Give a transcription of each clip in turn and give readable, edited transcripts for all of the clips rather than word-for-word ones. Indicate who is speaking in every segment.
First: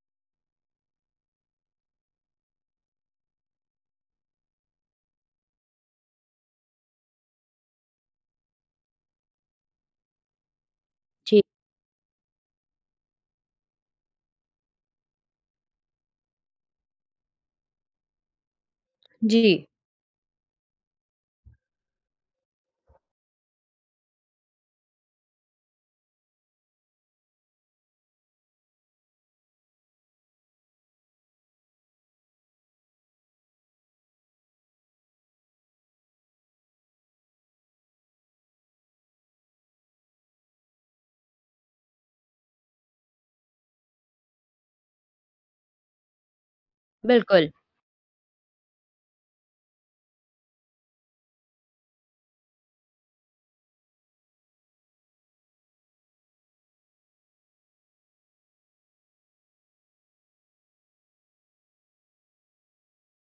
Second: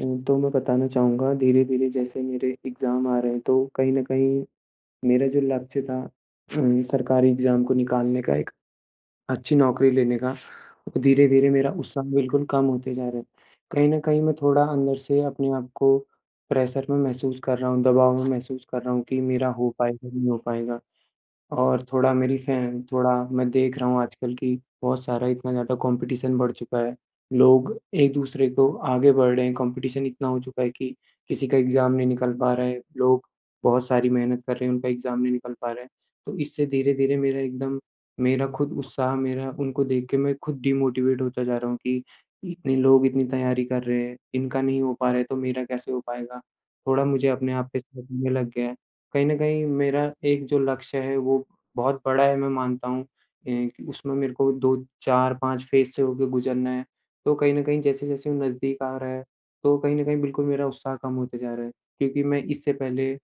Speaker 1: तो मैं बताना चाहूँगा, धीरे-धीरे जैसे मेरे एग्ज़ाम आ रहे हैं, तो कहीं न कहीं मेरा जो लक्ष्य था, सरकारी एग्ज़ाम को निकालने का, एक अच्छी नौकरी लेने का, वो
Speaker 2: जी,
Speaker 1: धीरे-धीरे मेरा उत्साह बिल्कुल कम होते जा रहा है। कहीं न कहीं मैं थोड़ा अंदर से अपने आप को प्रेशर में महसूस कर रहा हूँ, दबाव में महसूस कर रहा हूँ कि मेरा
Speaker 2: जी,
Speaker 1: हो पाएगा, नहीं हो पाएगा। और थोड़ा मेरी फैन थोड़ा मैं देख रहा हूँ आजकल, कि बहुत सारा इतना ज़्यादा कॉम्पिटिशन बढ़ चुका है। लोग एक-दूसरे को आगे बढ़ रहे हैं, कॉम्पिटिशन इतना हो चुका है कि किसी का एग्ज़ाम नहीं निकल पा रहा है। लोग बहुत सारी मेहनत कर रहे हैं, उनका एग्ज़ाम नहीं निकल पा रहा है। तो इससे धीरे-धीरे मेरा एकदम, मेरा खुद उत्साह, मेरा उनको देख के मैं खुद डिमोटिवेट होता जा रहा हूँ, कि इतने लोग इतनी तैयारी कर रहे हैं, इनका नहीं हो पा रहा है, तो मेरा कैसे हो पाएगा? थोड़ा मुझे
Speaker 2: बिल्कुल,
Speaker 1: अपने आप पे शक होने लग गया है। कहीं न कहीं मेरा एक जो लक्ष्य है, वो बहुत बड़ा है, मैं मानता हूँ, कि उसमें मेरे को 2, 4, 5 फ़ेज़ से होके गुज़रना है। तो कहीं न कहीं जैसे-जैसे वो नज़दीक आ रहा है, तो कहीं न कहीं बिल्कुल मेरा उत्साह कम होते जा रहा है, क्योंकि मैं इससे पहले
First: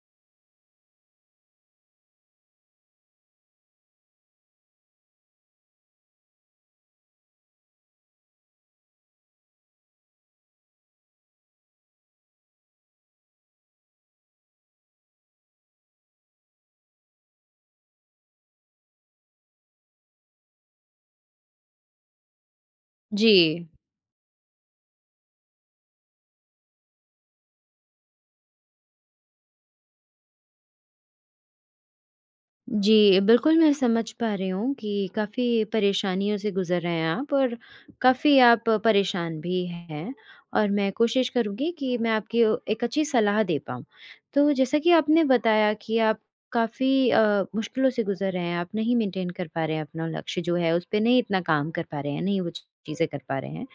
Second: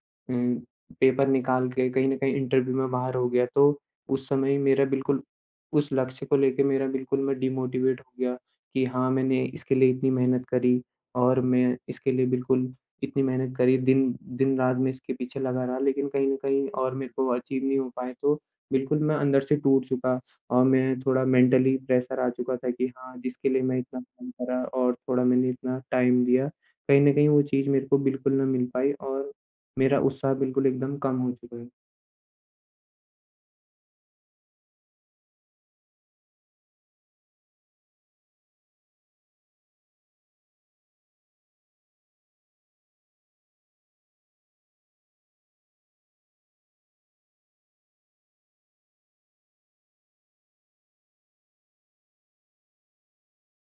Speaker 1: पेपर निकाल के कहीं न कहीं इंटरव्यू में बाहर हो गया, तो उस समय ही मेरा बिल्कुल उस लक्ष्य को लेके, मेरा बिल्कुल, मैं डिमोटिवेट हो गया कि हाँ, मैंने इसके लिए इतनी मेहनत करी, और मैं इसके लिए बिल्कुल इतनी मेहनत करी, दिन-रात मैं इसके पीछे लगा रहा, लेकिन कहीं न कहीं और मेरे को अचीव नहीं हो पाए, तो बिल्कुल मैं अंदर से टूट चुका, और मैं थोड़ा मेंटली प्रेशर आ चुका था, कि हाँ,
Speaker 2: जी।
Speaker 1: जिसके लिए मैं इतना काम करा और थोड़ा मैंने इतना टाइम दिया, कहीं न कहीं वो चीज़ मेरे को बिल्कुल ना मिल पाई, और मेरा उत्साह बिल्कुल एकदम कम हो चुका है।
Speaker 2: जी, बिल्कुल मैं समझ पा रही हूँ कि काफ़ी परेशानियों से गुज़र रहे हैं आप और काफ़ी आप परेशान भी हैं और मैं कोशिश करूँगी कि मैं आपकी एक अच्छी सलाह दे पाऊँ। तो जैसा कि आपने बताया कि आप काफ़ी मुश्किलों से गुज़र रहे हैं, आप नहीं मेंटेन कर पा रहे हैं अपना लक्ष्य जो है, उस पे नहीं इतना काम कर पा रहे हैं, नहीं वो चीज़ें कर पा रहे हैं।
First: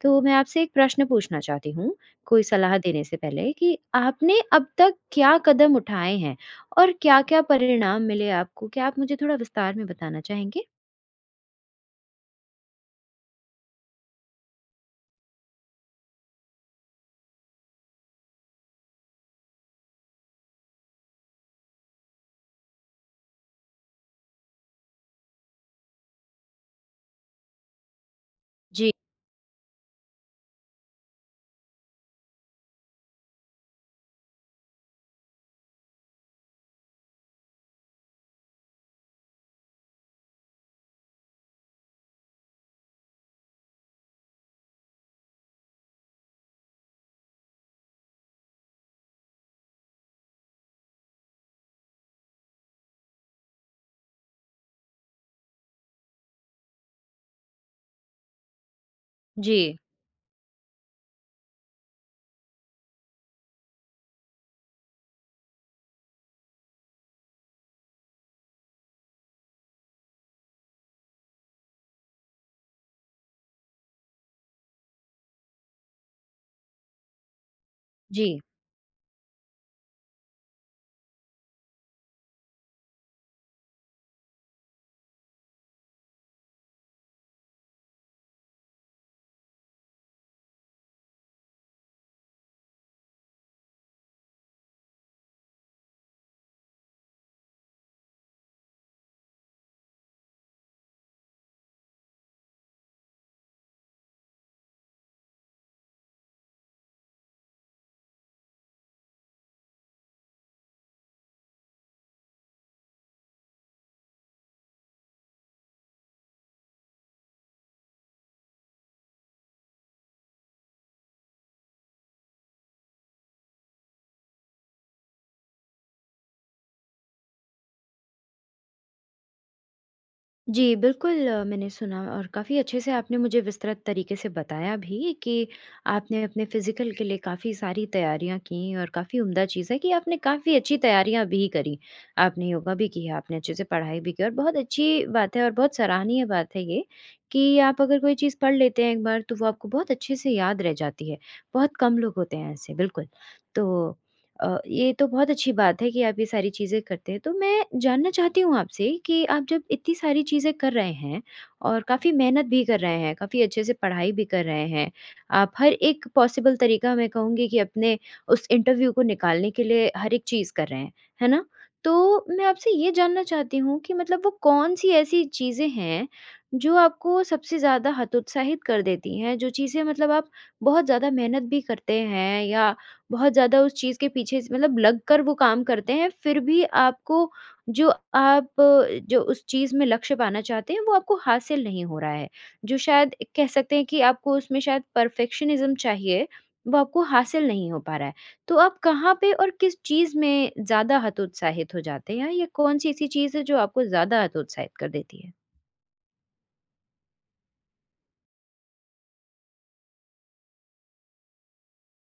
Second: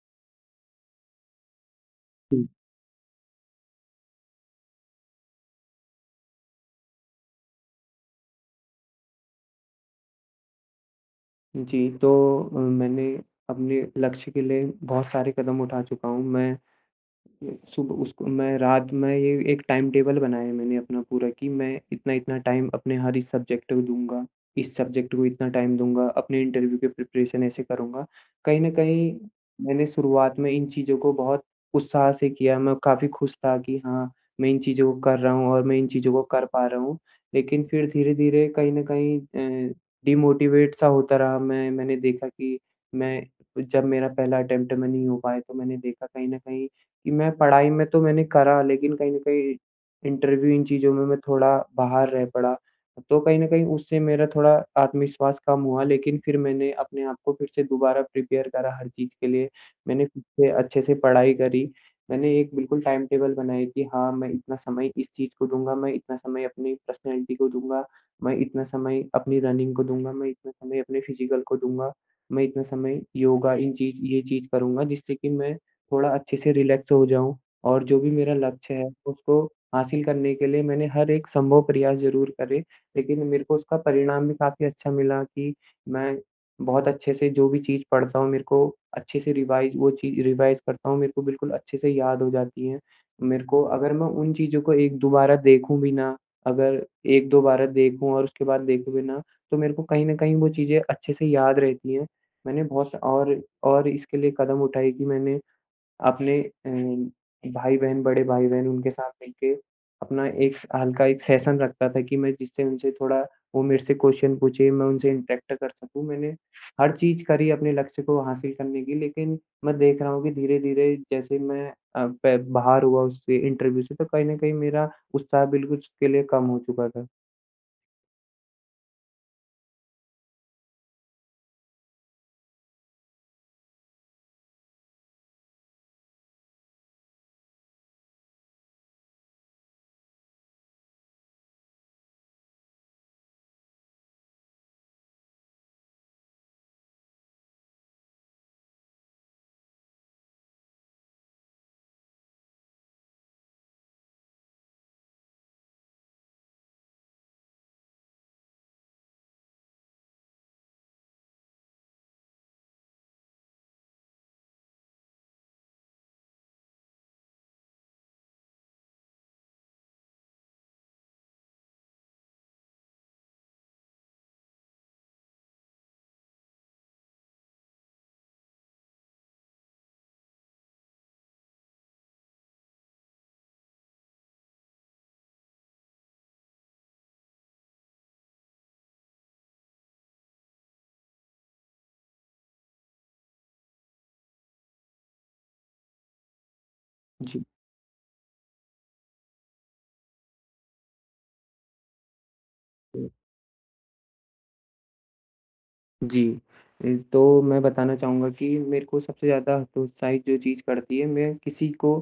Speaker 2: तो मैं आपसे एक प्रश्न पूछना चाहती हूँ, कोई
Speaker 1: जी।
Speaker 2: सलाह देने से पहले कि आपने अब तक क्या कदम उठाए हैं? और क्या-क्या परिणाम मिले आपको? क्या आप मुझे थोड़ा विस्तार में बताना चाहेंगे?
Speaker 1: जी, तो मैंने अपने लक्ष्य के लिए बहुत सारे कदम उठा चुका हूँ। मैं सुबह उसको, मैं रात में, ये एक टाइम टेबल बनाया है मैंने अपना पूरा, कि मैं इतना-इतना टाइम अपने हर इस सब्जेक्ट को दूँगा, इस सब्जेक्ट को इतना टाइम दूँगा, अपने इंटरव्यू के प्रिपरेशन ऐसे करूँगा। कहीं न
Speaker 2: जी,
Speaker 1: कहीं मैंने शुरुआत में इन चीज़ों को बहुत उत्साह से किया, मैं काफ़ी खुश था कि हाँ, मैं इन चीज़ों को कर रहा हूँ और मैं इन चीज़ों को कर पा रहा हूँ। लेकिन फिर धीरे-धीरे कहीं न कहीं अ, डिमोटिवेट सा होता रहा मैंने देखा कि मैं, जब मेरा पहला अटेम्प्ट में नहीं हो पाया, तो मैंने देखा कहीं न कहीं कि मैं पढ़ाई में तो मैंने करा, लेकिन कहीं न कहीं इंटरव्यू इन चीज़ों में मैं थोड़ा बाहर रह पड़ा। तो कहीं न कहीं उससे मेरा थोड़ा आत्मविश्वास कम हुआ, लेकिन फिर मैंने अपने आप को फिर से दोबारा प्रिपेयर करा हर चीज़ के लिए।
Speaker 2: जी,
Speaker 1: मैंने खुद से अच्छे से पढ़ाई करी। मैंने एक बिल्कुल टाइम टेबल बनाई कि हाँ, मैं इतना समय इस चीज़ को दूँगा, मैं इतना समय अपनी पर्सनैलिटी को दूँगा, मैं इतना समय अपनी रनिंग को दूँगा, मैं इतना समय अपने फिज़िकल को दूँगा, मैं इतना समय योगा, इन चीज़ ये चीज़ करूँगा, जिससे कि मैं थोड़ा अच्छे से रिलैक्स हो जाऊँ, और जो भी मेरा
Speaker 2: जी।
Speaker 1: लक्ष्य है, उसको हासिल करने के लिए मैंने हर एक संभव प्रयास ज़रूर करे। लेकिन मेरे को उसका परिणाम भी काफ़ी अच्छा मिला, कि मैं बहुत अच्छे से जो भी चीज़ पढ़ता हूँ, मेरे को अच्छे से रिवाइज़ वो चीज़ रिवाइज़ करता हूँ, मेरे को बिल्कुल अच्छे से याद हो जाती है। मेरे को अगर मैं उन चीज़ों को एक दोबारा देखूँ भी ना, अगर 1-2 बार देखूँ और उसके बाद देखूँ भी ना, तो मेरे को कहीं न कहीं वो चीज़ें अच्छे से याद रहती हैं। मैंने बहुत स और इसके लिए कदम उठाए कि मैंने अपने, भाई-बहन बड़े भाई-बहन उनके साथ मिल के अपना एक स हल्का एक सेशन रखता था, कि मैं, जिससे उनसे थोड़ा वो मेरे से क्वेश्चन पूछे, मैं उनसे इंटरेक्ट कर सकूँ। मैंने हर चीज़ करी अपने लक्ष्य को हासिल करने की, लेकिन मैं देख रहा हूँ कि धीरे-धीरे जैसे मैं अ, प बाहर हुआ उससे, इंटरव्यू से, तो कहीं न कहीं मेरा उत्साह बिल्कुल उसके लिए कम हो चुका था।
Speaker 2: जी, बिल्कुल मैंने सुना और काफ़ी अच्छे से आपने मुझे विस्तृत तरीके से बताया भी कि आपने अपने फ़िज़िकल के लिए काफ़ी सारी तैयारियाँ की और काफ़ी उम्दा चीज़ है कि आपने काफ़ी अच्छी तैयारियाँ भी करी। आपने योगा भी किया, आपने अच्छे से पढ़ाई भी की और बहुत अच्छी बात है और बहुत सराहनीय बात है ये कि आप अगर कोई चीज़ पढ़ लेते हैं एक बार तो वो आपको बहुत अच्छे से याद रह जाती है। बहुत कम लोग होते हैं ऐसे, बिल्कुल। तो ये तो बहुत अच्छी बात है कि आप ये सारी चीज़ें करते हैं। तो मैं जानना चाहती हूँ आपसे कि आप जब इतनी सारी चीज़ें कर रहे हैं और काफ़ी मेहनत भी कर रहे हैं, काफ़ी अच्छे से पढ़ाई भी कर रहे हैं, आप हर एक पॉसिबल तरीका मैं कहूँगी कि अपने उस इंटरव्यू को निकालने के लिए हर एक चीज़ कर रहे हैं, है ना? तो मैं आपसे ये जानना चाहती हूँ कि मतलब वो कौन-सी ऐसी चीज़ें हैं जो आपको सबसे ज़्यादा हतोत्साहित कर देती हैं? जो चीज़ें मतलब आप बहुत ज़्यादा मेहनत भी करते हैं या बहुत ज़्यादा उस चीज़ के पीछे स मतलब लग कर वो काम करते हैं, फिर भी आपको जो जो उस चीज़ में लक्ष्य पाना चाहते हैं, वो आपको हासिल नहीं हो रहा है। जो शायद कह सकते हैं कि आपको उसमें शायद परफ़ेक्शनिज़्म चाहिए, वो आपको
Speaker 1: जी।
Speaker 2: हासिल नहीं हो पा रहा है। तो आप कहाँ पे और किस चीज़ में ज़्यादा हतोत्साहित हो जाते हैं? या कौन-सी ऐसी चीज़ है जो आपको ज़्यादा हतोत्साहित कर देती है?
Speaker 1: जी, तो मैं बताना चाहूँगा कि मेरे को सबसे ज़्यादा हतोत्साहित जो चीज़ करती है, मैं किसी को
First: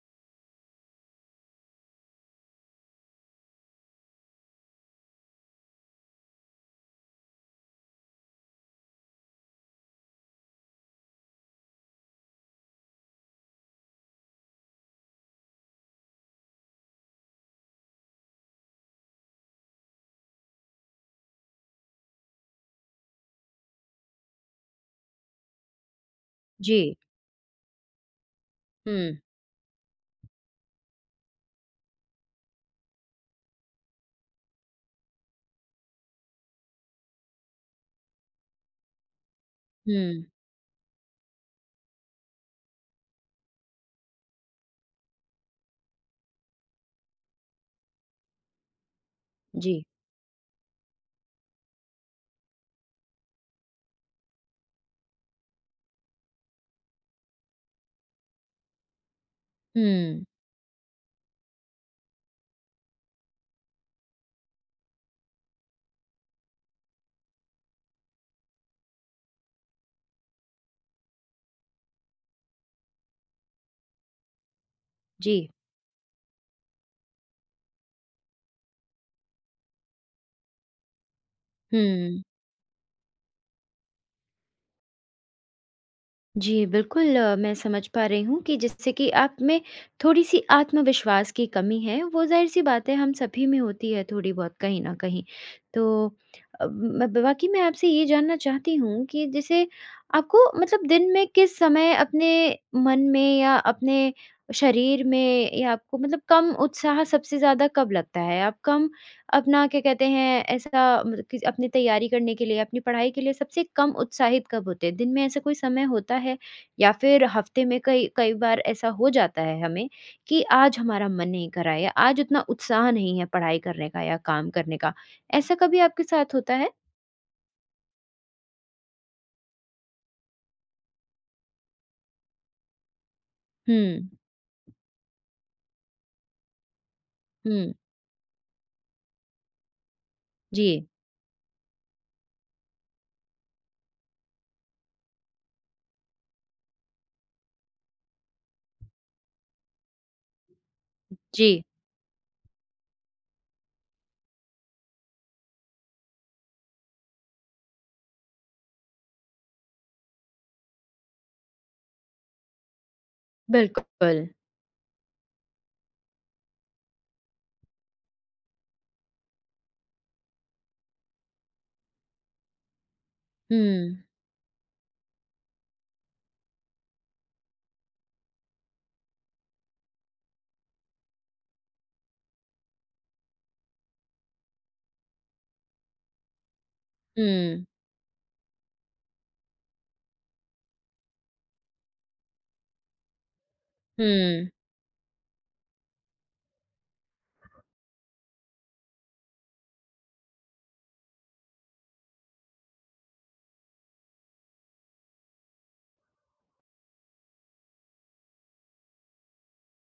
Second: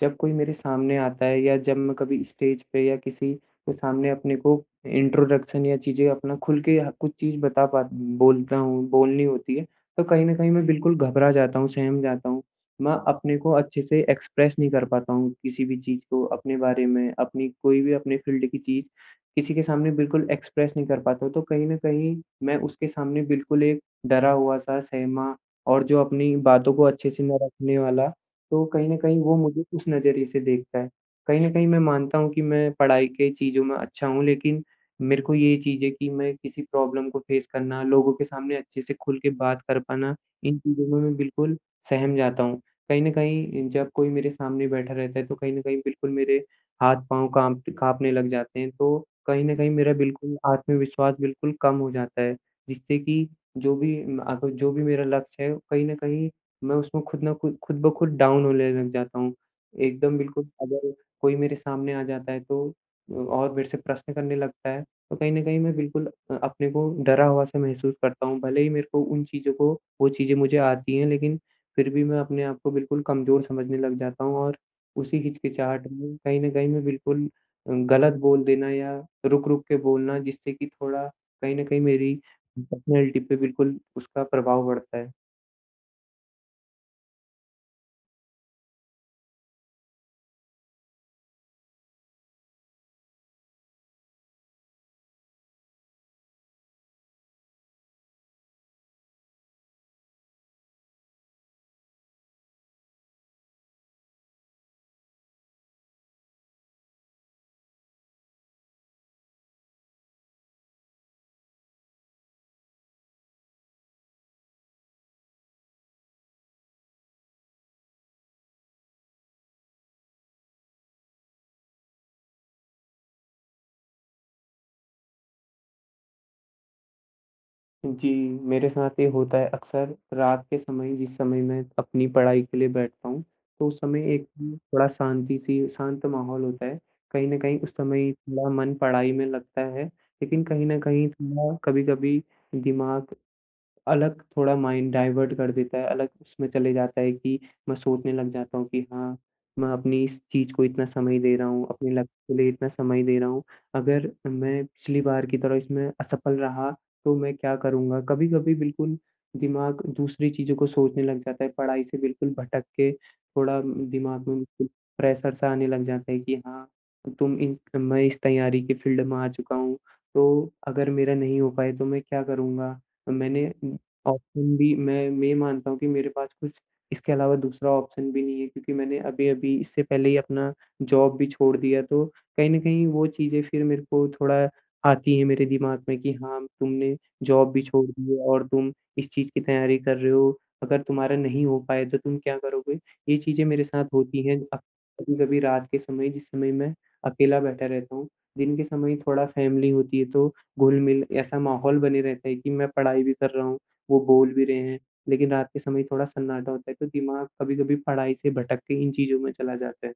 Speaker 1: जब कोई मेरे सामने आता है, या जब मैं कभी स्टेज पे या किसी के सामने अपने को इंट्रोडक्शन या चीज़ें अपना खुल के ह कुछ चीज़ बता पा बोलता हूँ बोलनी होती है, तो कहीं न कहीं मैं बिल्कुल घबरा जाता हूँ, सहम जाता हूँ। मैं अपने को अच्छे से एक्सप्रेस नहीं कर पाता हूँ, किसी भी चीज़ को अपने बारे में, अपनी कोई भी अपने फ़ील्ड की चीज़ किसी के सामने बिल्कुल एक्सप्रेस नहीं कर पाता हूँ, तो कहीं न कहीं मैं उसके सामने बिल्कुल एक डरा हुआ-सा, सहमा, और जो अपनी बातों
Speaker 2: जी।
Speaker 1: को अच्छे से ना रखने वाला, तो कहीं न
Speaker 2: हुँ,
Speaker 1: कहीं वो मुझे उस नज़रिए से देखता है। कहीं न कहीं मैं मानता हूँ कि मैं पढ़ाई के चीज़ों में अच्छा हूँ, लेकिन मेरे को ये चीज़ है कि मैं किसी प्रॉब्लम को फेस करना, लोगों के सामने अच्छे से खुल के बात कर पाना,
Speaker 2: हुँ।
Speaker 1: इन चीज़ों में मैं बिल्कुल सहम जाता हूँ। कहीं न कहीं जब कोई मेरे सामने बैठा रहता है, तो कहीं न कहीं बिल्कुल मेरे हाथ-पाँव काँपने लग जाते हैं, तो कहीं न कहीं
Speaker 2: जी।
Speaker 1: मेरा बिल्कुल आत्मविश्वास बिल्कुल कम हो जाता है, जिससे कि जो भी मेरा लक्ष्य है, कहीं न कहीं मैं उसमें खुद ब खुद डाउन होने लग जाता हूँ। एकदम
Speaker 2: हुँ।
Speaker 1: बिल्कुल, अगर कोई मेरे सामने आ जाता है, तो और मेरे से प्रश्न करने लगता है, तो कहीं न कहीं मैं बिल्कुल अपने को डरा हुआ सा महसूस करता हूँ। भले ही मेरे को उन चीज़ों को, वो चीज़ें मुझे आती हैं, लेकिन फिर भी मैं अपने आप को बिल्कुल कमज़ोर समझने लग जाता हूँ, और उसी
Speaker 2: जी।
Speaker 1: हिचकिचाहट में कहीं न कहीं मैं बिल्कुल गलत बोल देना या रुक-रुक के बोलना, जिससे कि थोड़ा कहीं न कहीं मेरी
Speaker 2: हुँ।
Speaker 1: पर्सनैलिटी पे बिल्कुल उसका प्रभाव पड़ता है।
Speaker 2: जी, बिल्कुल मैं समझ पा रही हूँ कि जिससे कि आप में थोड़ी-सी आत्मविश्वास की कमी है, वो ज़ाहिर-सी बात है हम सभी में होती है थोड़ी बहुत कहीं न कहीं। तो मैं बाकी मैं आपसे ये जानना चाहती हूँ कि जैसे आपको मतलब दिन में किस समय अपने मन में या अपने शरीर में या आपको मतलब कम उत्साह सबसे ज़्यादा कब लगता है? आप कम अपना क्या कहते हैं ऐसा मतलब कि अपनी तैयारी करने के लिए, अपनी पढ़ाई के लिए सबसे कम उत्साहित कब होते हैं? दिन में ऐसा कोई समय होता है या फिर हफ़्ते में कई कई बार ऐसा हो जाता है हमें कि आज हमारा मन नहीं कर रहा है या आज उतना उत्साह नहीं है पढ़ाई करने का या काम करने का। ऐसा कभी आपके साथ होता है?
Speaker 1: जी, मेरे साथ ये होता है अक्सर रात के समय, जिस समय मैं अपनी पढ़ाई के लिए बैठता हूँ, तो उस
Speaker 2: हुँ,
Speaker 1: समय एक थोड़ा शांति सी शांत माहौल होता है। कहीं न कहीं
Speaker 2: हुँ।
Speaker 1: उस समय थोड़ा मन पढ़ाई में लगता है, लेकिन
Speaker 2: जी,
Speaker 1: कहीं न कहीं थोड़ा कभी-कभी दिमाग अलग, थोड़ा माइंड डाइवर्ट कर देता है, अलग उसमें चले जाता है, कि मैं सोचने लग जाता हूँ कि हाँ, मैं अपनी इस चीज़ को इतना समय दे रहा
Speaker 2: जी।
Speaker 1: हूँ, अपने लक्ष्य के लिए इतना समय दे रहा हूँ। अगर मैं पिछली बार की तरह इसमें असफल रहा, तो मैं क्या करूँगा? कभी-कभी बिल्कुल दिमाग दूसरी चीज़ों को सोचने लग जाता है, पढ़ाई से बिल्कुल भटक के थोड़ा
Speaker 2: बिल्कुल।
Speaker 1: दिमाग में बिल्कुल प्रेशर-सा आने लग जाता है कि हाँ, तुम इन मैं इस तैयारी के फ़ील्ड में आ चुका हूँ, तो अगर मेरा नहीं हो पाए, तो मैं क्या करूँगा? मैंने
Speaker 2: हुँ,
Speaker 1: ऑप्शन भी मैं मानता हूँ कि मेरे पास कुछ इसके अलावा दूसरा ऑप्शन भी नहीं है, क्योंकि मैंने अभी-अभी इससे पहले ही अपना जॉब भी छोड़ दिया, तो कहीं न कहीं वो चीज़ें फिर मेरे को थोड़ा आती हैं मेरे दिमाग में कि हाँ, तुमने जॉब भी
Speaker 2: हुँ,
Speaker 1: छोड़ दी है और तुम इस चीज़ की तैयारी कर रहे हो, अगर तुम्हारा नहीं हो पाए तो तुम क्या करोगे? ये चीज़ें मेरे साथ होती हैं
Speaker 2: हुँ।
Speaker 1: कभी-कभी रात के समय, जिस समय मैं अकेला बैठा रहता हूँ। दिन के समय थोड़ा फ़ैमिली होती है, तो घुल-मिल ऐसा माहौल बने रहता है कि मैं पढ़ाई भी कर रहा हूँ, वो बोल भी रहे हैं, लेकिन रात के समय थोड़ा सन्नाटा होता है, तो दिमाग कभी-कभी पढ़ाई से भटक के इन चीज़ों में चला जाता है।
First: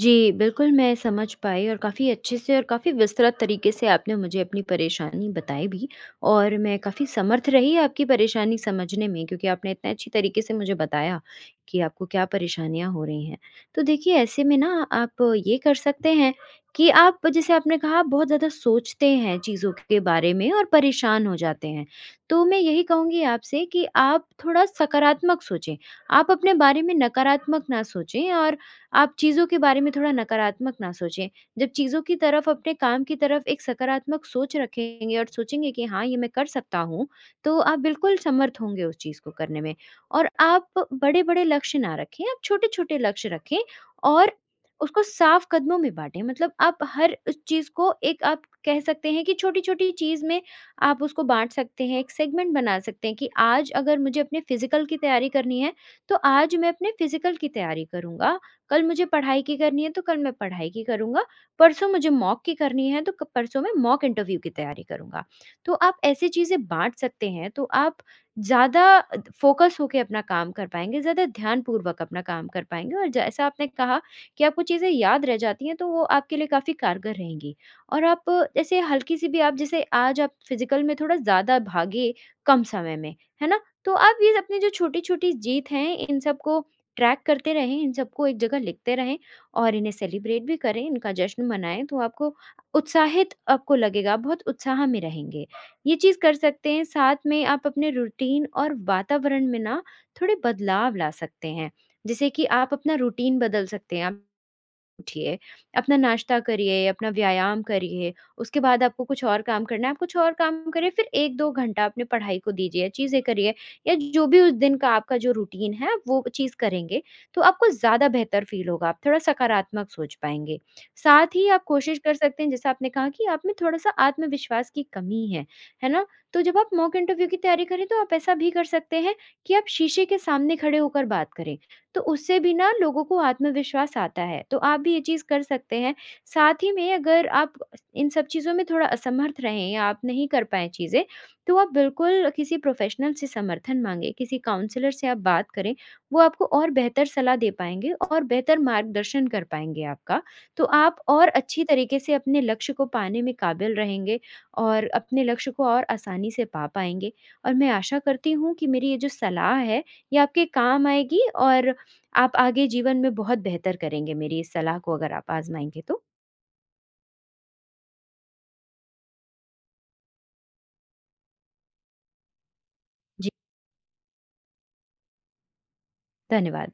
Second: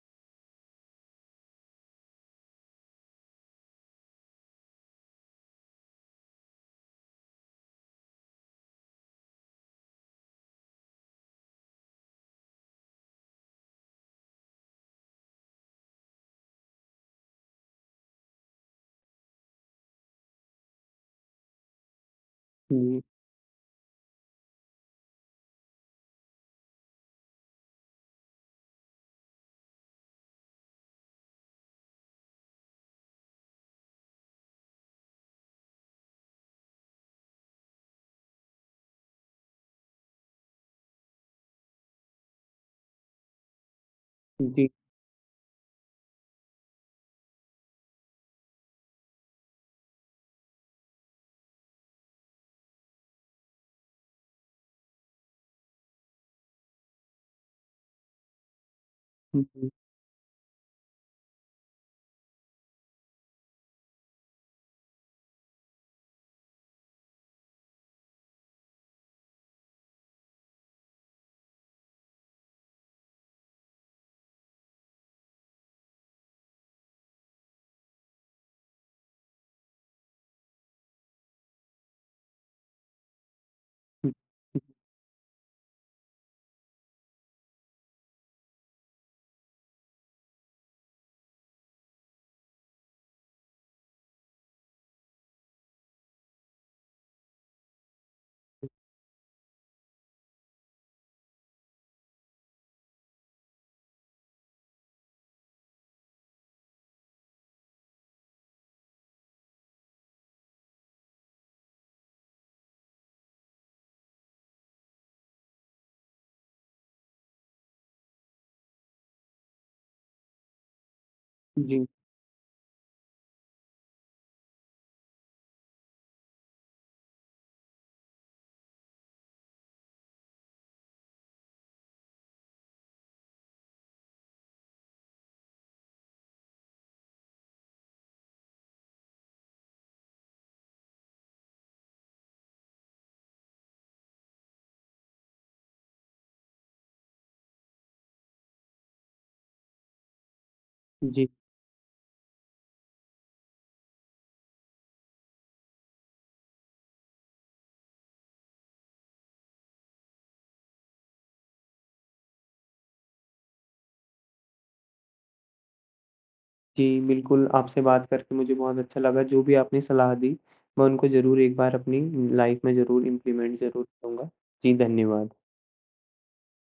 Speaker 2: जी, बिल्कुल मैं समझ पाई और काफ़ी अच्छे से और काफ़ी विस्तृत तरीके से आपने मुझे अपनी परेशानी बताई भी और मैं काफ़ी समर्थ रही आपकी परेशानी समझने में क्योंकि आपने इतने अच्छी तरीके से मुझे बताया कि आपको क्या परेशानियाँ हो रही हैं। तो देखिए ऐसे में ना आप ये कर सकते हैं कि आप जैसे आपने कहा आप बहुत ज़्यादा सोचते हैं चीज़ों के बारे में और परेशान हो जाते हैं। तो मैं यही
Speaker 1: हुँ,
Speaker 2: कहूँगी आपसे कि आप थोड़ा सकारात्मक सोचें। आप अपने बारे में नकारात्मक ना सोचें और आप चीज़ों के बारे में थोड़ा नकारात्मक ना सोचें। जब चीज़ों की तरफ अपने काम की तरफ एक सकारात्मक सोच रखेंगे और सोचेंगे कि हाँ, ये मैं कर सकता हूँ, तो आप बिल्कुल समर्थ होंगे उस चीज़ को करने में। और आप बड़े-बड़े लक्ष्य ना रखें, आप छोटे-छोटे लक्ष्य रखें और
Speaker 1: जी।
Speaker 2: उसको साफ कदमों में बाँटें। मतलब आप हर उस चीज़ को एक आप कह सकते हैं कि छोटी-छोटी चीज़ में आप उसको बाँट सकते हैं, एक सेगमेंट बना सकते हैं कि आज अगर मुझे अपने फ़िज़िकल की तैयारी करनी है, तो आज मैं अपने फ़िज़िकल की तैयारी करूँगा। कल मुझे पढ़ाई
Speaker 1: हुँ,
Speaker 2: की
Speaker 1: हुँ,
Speaker 2: करनी है, तो कल मैं पढ़ाई की करूँगा, परसों मुझे मॉक की करनी है, तो क परसों मैं मॉक इंटरव्यू की तैयारी करूँगा। तो आप ऐसी चीज़ें बाँट सकते हैं, तो आप ज़्यादा फ़ोकस होके अपना काम कर पाएँगे, ज़्यादा ध्यानपूर्वक अपना काम कर पाएँगे और जैसा आपने कहा कि आपको चीज़ें याद रह जाती हैं, तो वो आपके लिए काफ़ी कारगर रहेंगी। और आप जैसे हल्की-सी भी आप जैसे आज आप फिज़िकल में थोड़ा ज़्यादा भागे, कम समय में, है ना? तो
Speaker 1: हुँ,
Speaker 2: आप ये अपनी
Speaker 1: हुँ।
Speaker 2: जो छोटी-छोटी जीत हैं, इन सबको ट्रैक करते रहें, इन सबको एक जगह लिखते रहें और इन्हें सेलिब्रेट भी करें, इनका जश्न मनाएँ, तो आपको उत्साहित आपको लगेगा, आप बहुत उत्साह में रहेंगे। ये चीज़ कर सकते हैं, साथ में आप अपने रूटीन और वातावरण में ना थोड़े बदलाव ला सकते हैं। जैसे कि आप अपना रूटीन बदल सकते हैं, आप उठिए, अपना नाश्ता करिए, अपना व्यायाम करिए, उसके बाद आपको कुछ और काम करना है, आप कुछ और काम करिए, फिर 1-2 घंटा अपने पढ़ाई को दीजिए, चीज़ें करिए या जो भी उस दिन का आपका जो रूटीन है, आप वो चीज़ करेंगे, तो आपको ज़्यादा बेहतर फ़ील होगा, आप थोड़ा सकारात्मक सोच पाएँगे। साथ ही आप
Speaker 1: जी,
Speaker 2: कोशिश कर सकते हैं, जैसा आपने कहा कि आप में थोड़ा-सा आत्मविश्वास की कमी है ना? तो जब आप मॉक इंटरव्यू की तैयारी करें, तो आप ऐसा भी कर सकते हैं कि आप शीशे के सामने खड़े होकर बात करें। तो उससे भी ना लोगों को आत्मविश्वास आता है, तो आप भी ये चीज़ कर सकते हैं। साथ ही में अगर आप इन सब चीज़ों में थोड़ा असमर्थ रहें या आप नहीं कर पाएँ चीज़ें, तो आप बिल्कुल किसी प्रोफ़ेशनल से समर्थन माँगे, किसी काउंसलर से आप बात करें, वो आपको और बेहतर सलाह दे पाएँगे और बेहतर मार्गदर्शन कर पाएँगे आपका। तो आप और
Speaker 1: जी,
Speaker 2: अच्छी तरीके से अपने लक्ष्य को पाने में काबिल रहेंगे और अपने लक्ष्य को और आसानी से पा पाएँगे। और मैं आशा करती हूँ कि मेरी ये जो सलाह है, ये आपके काम आएगी और आप आगे जीवन में बहुत बेहतर करेंगे मेरी इस सलाह को अगर आप आज़माएँगे तो।
Speaker 1: जी, बिल्कुल आपसे बात करके मुझे बहुत अच्छा लगा। जो भी आपने सलाह दी, मैं उनको ज़रूर एक बार अपनी लाइफ़ में ज़रूर
Speaker 2: जी,
Speaker 1: इम्प्लीमेंट ज़रूर करूँगा। जी, धन्यवाद।
Speaker 2: धन्यवाद।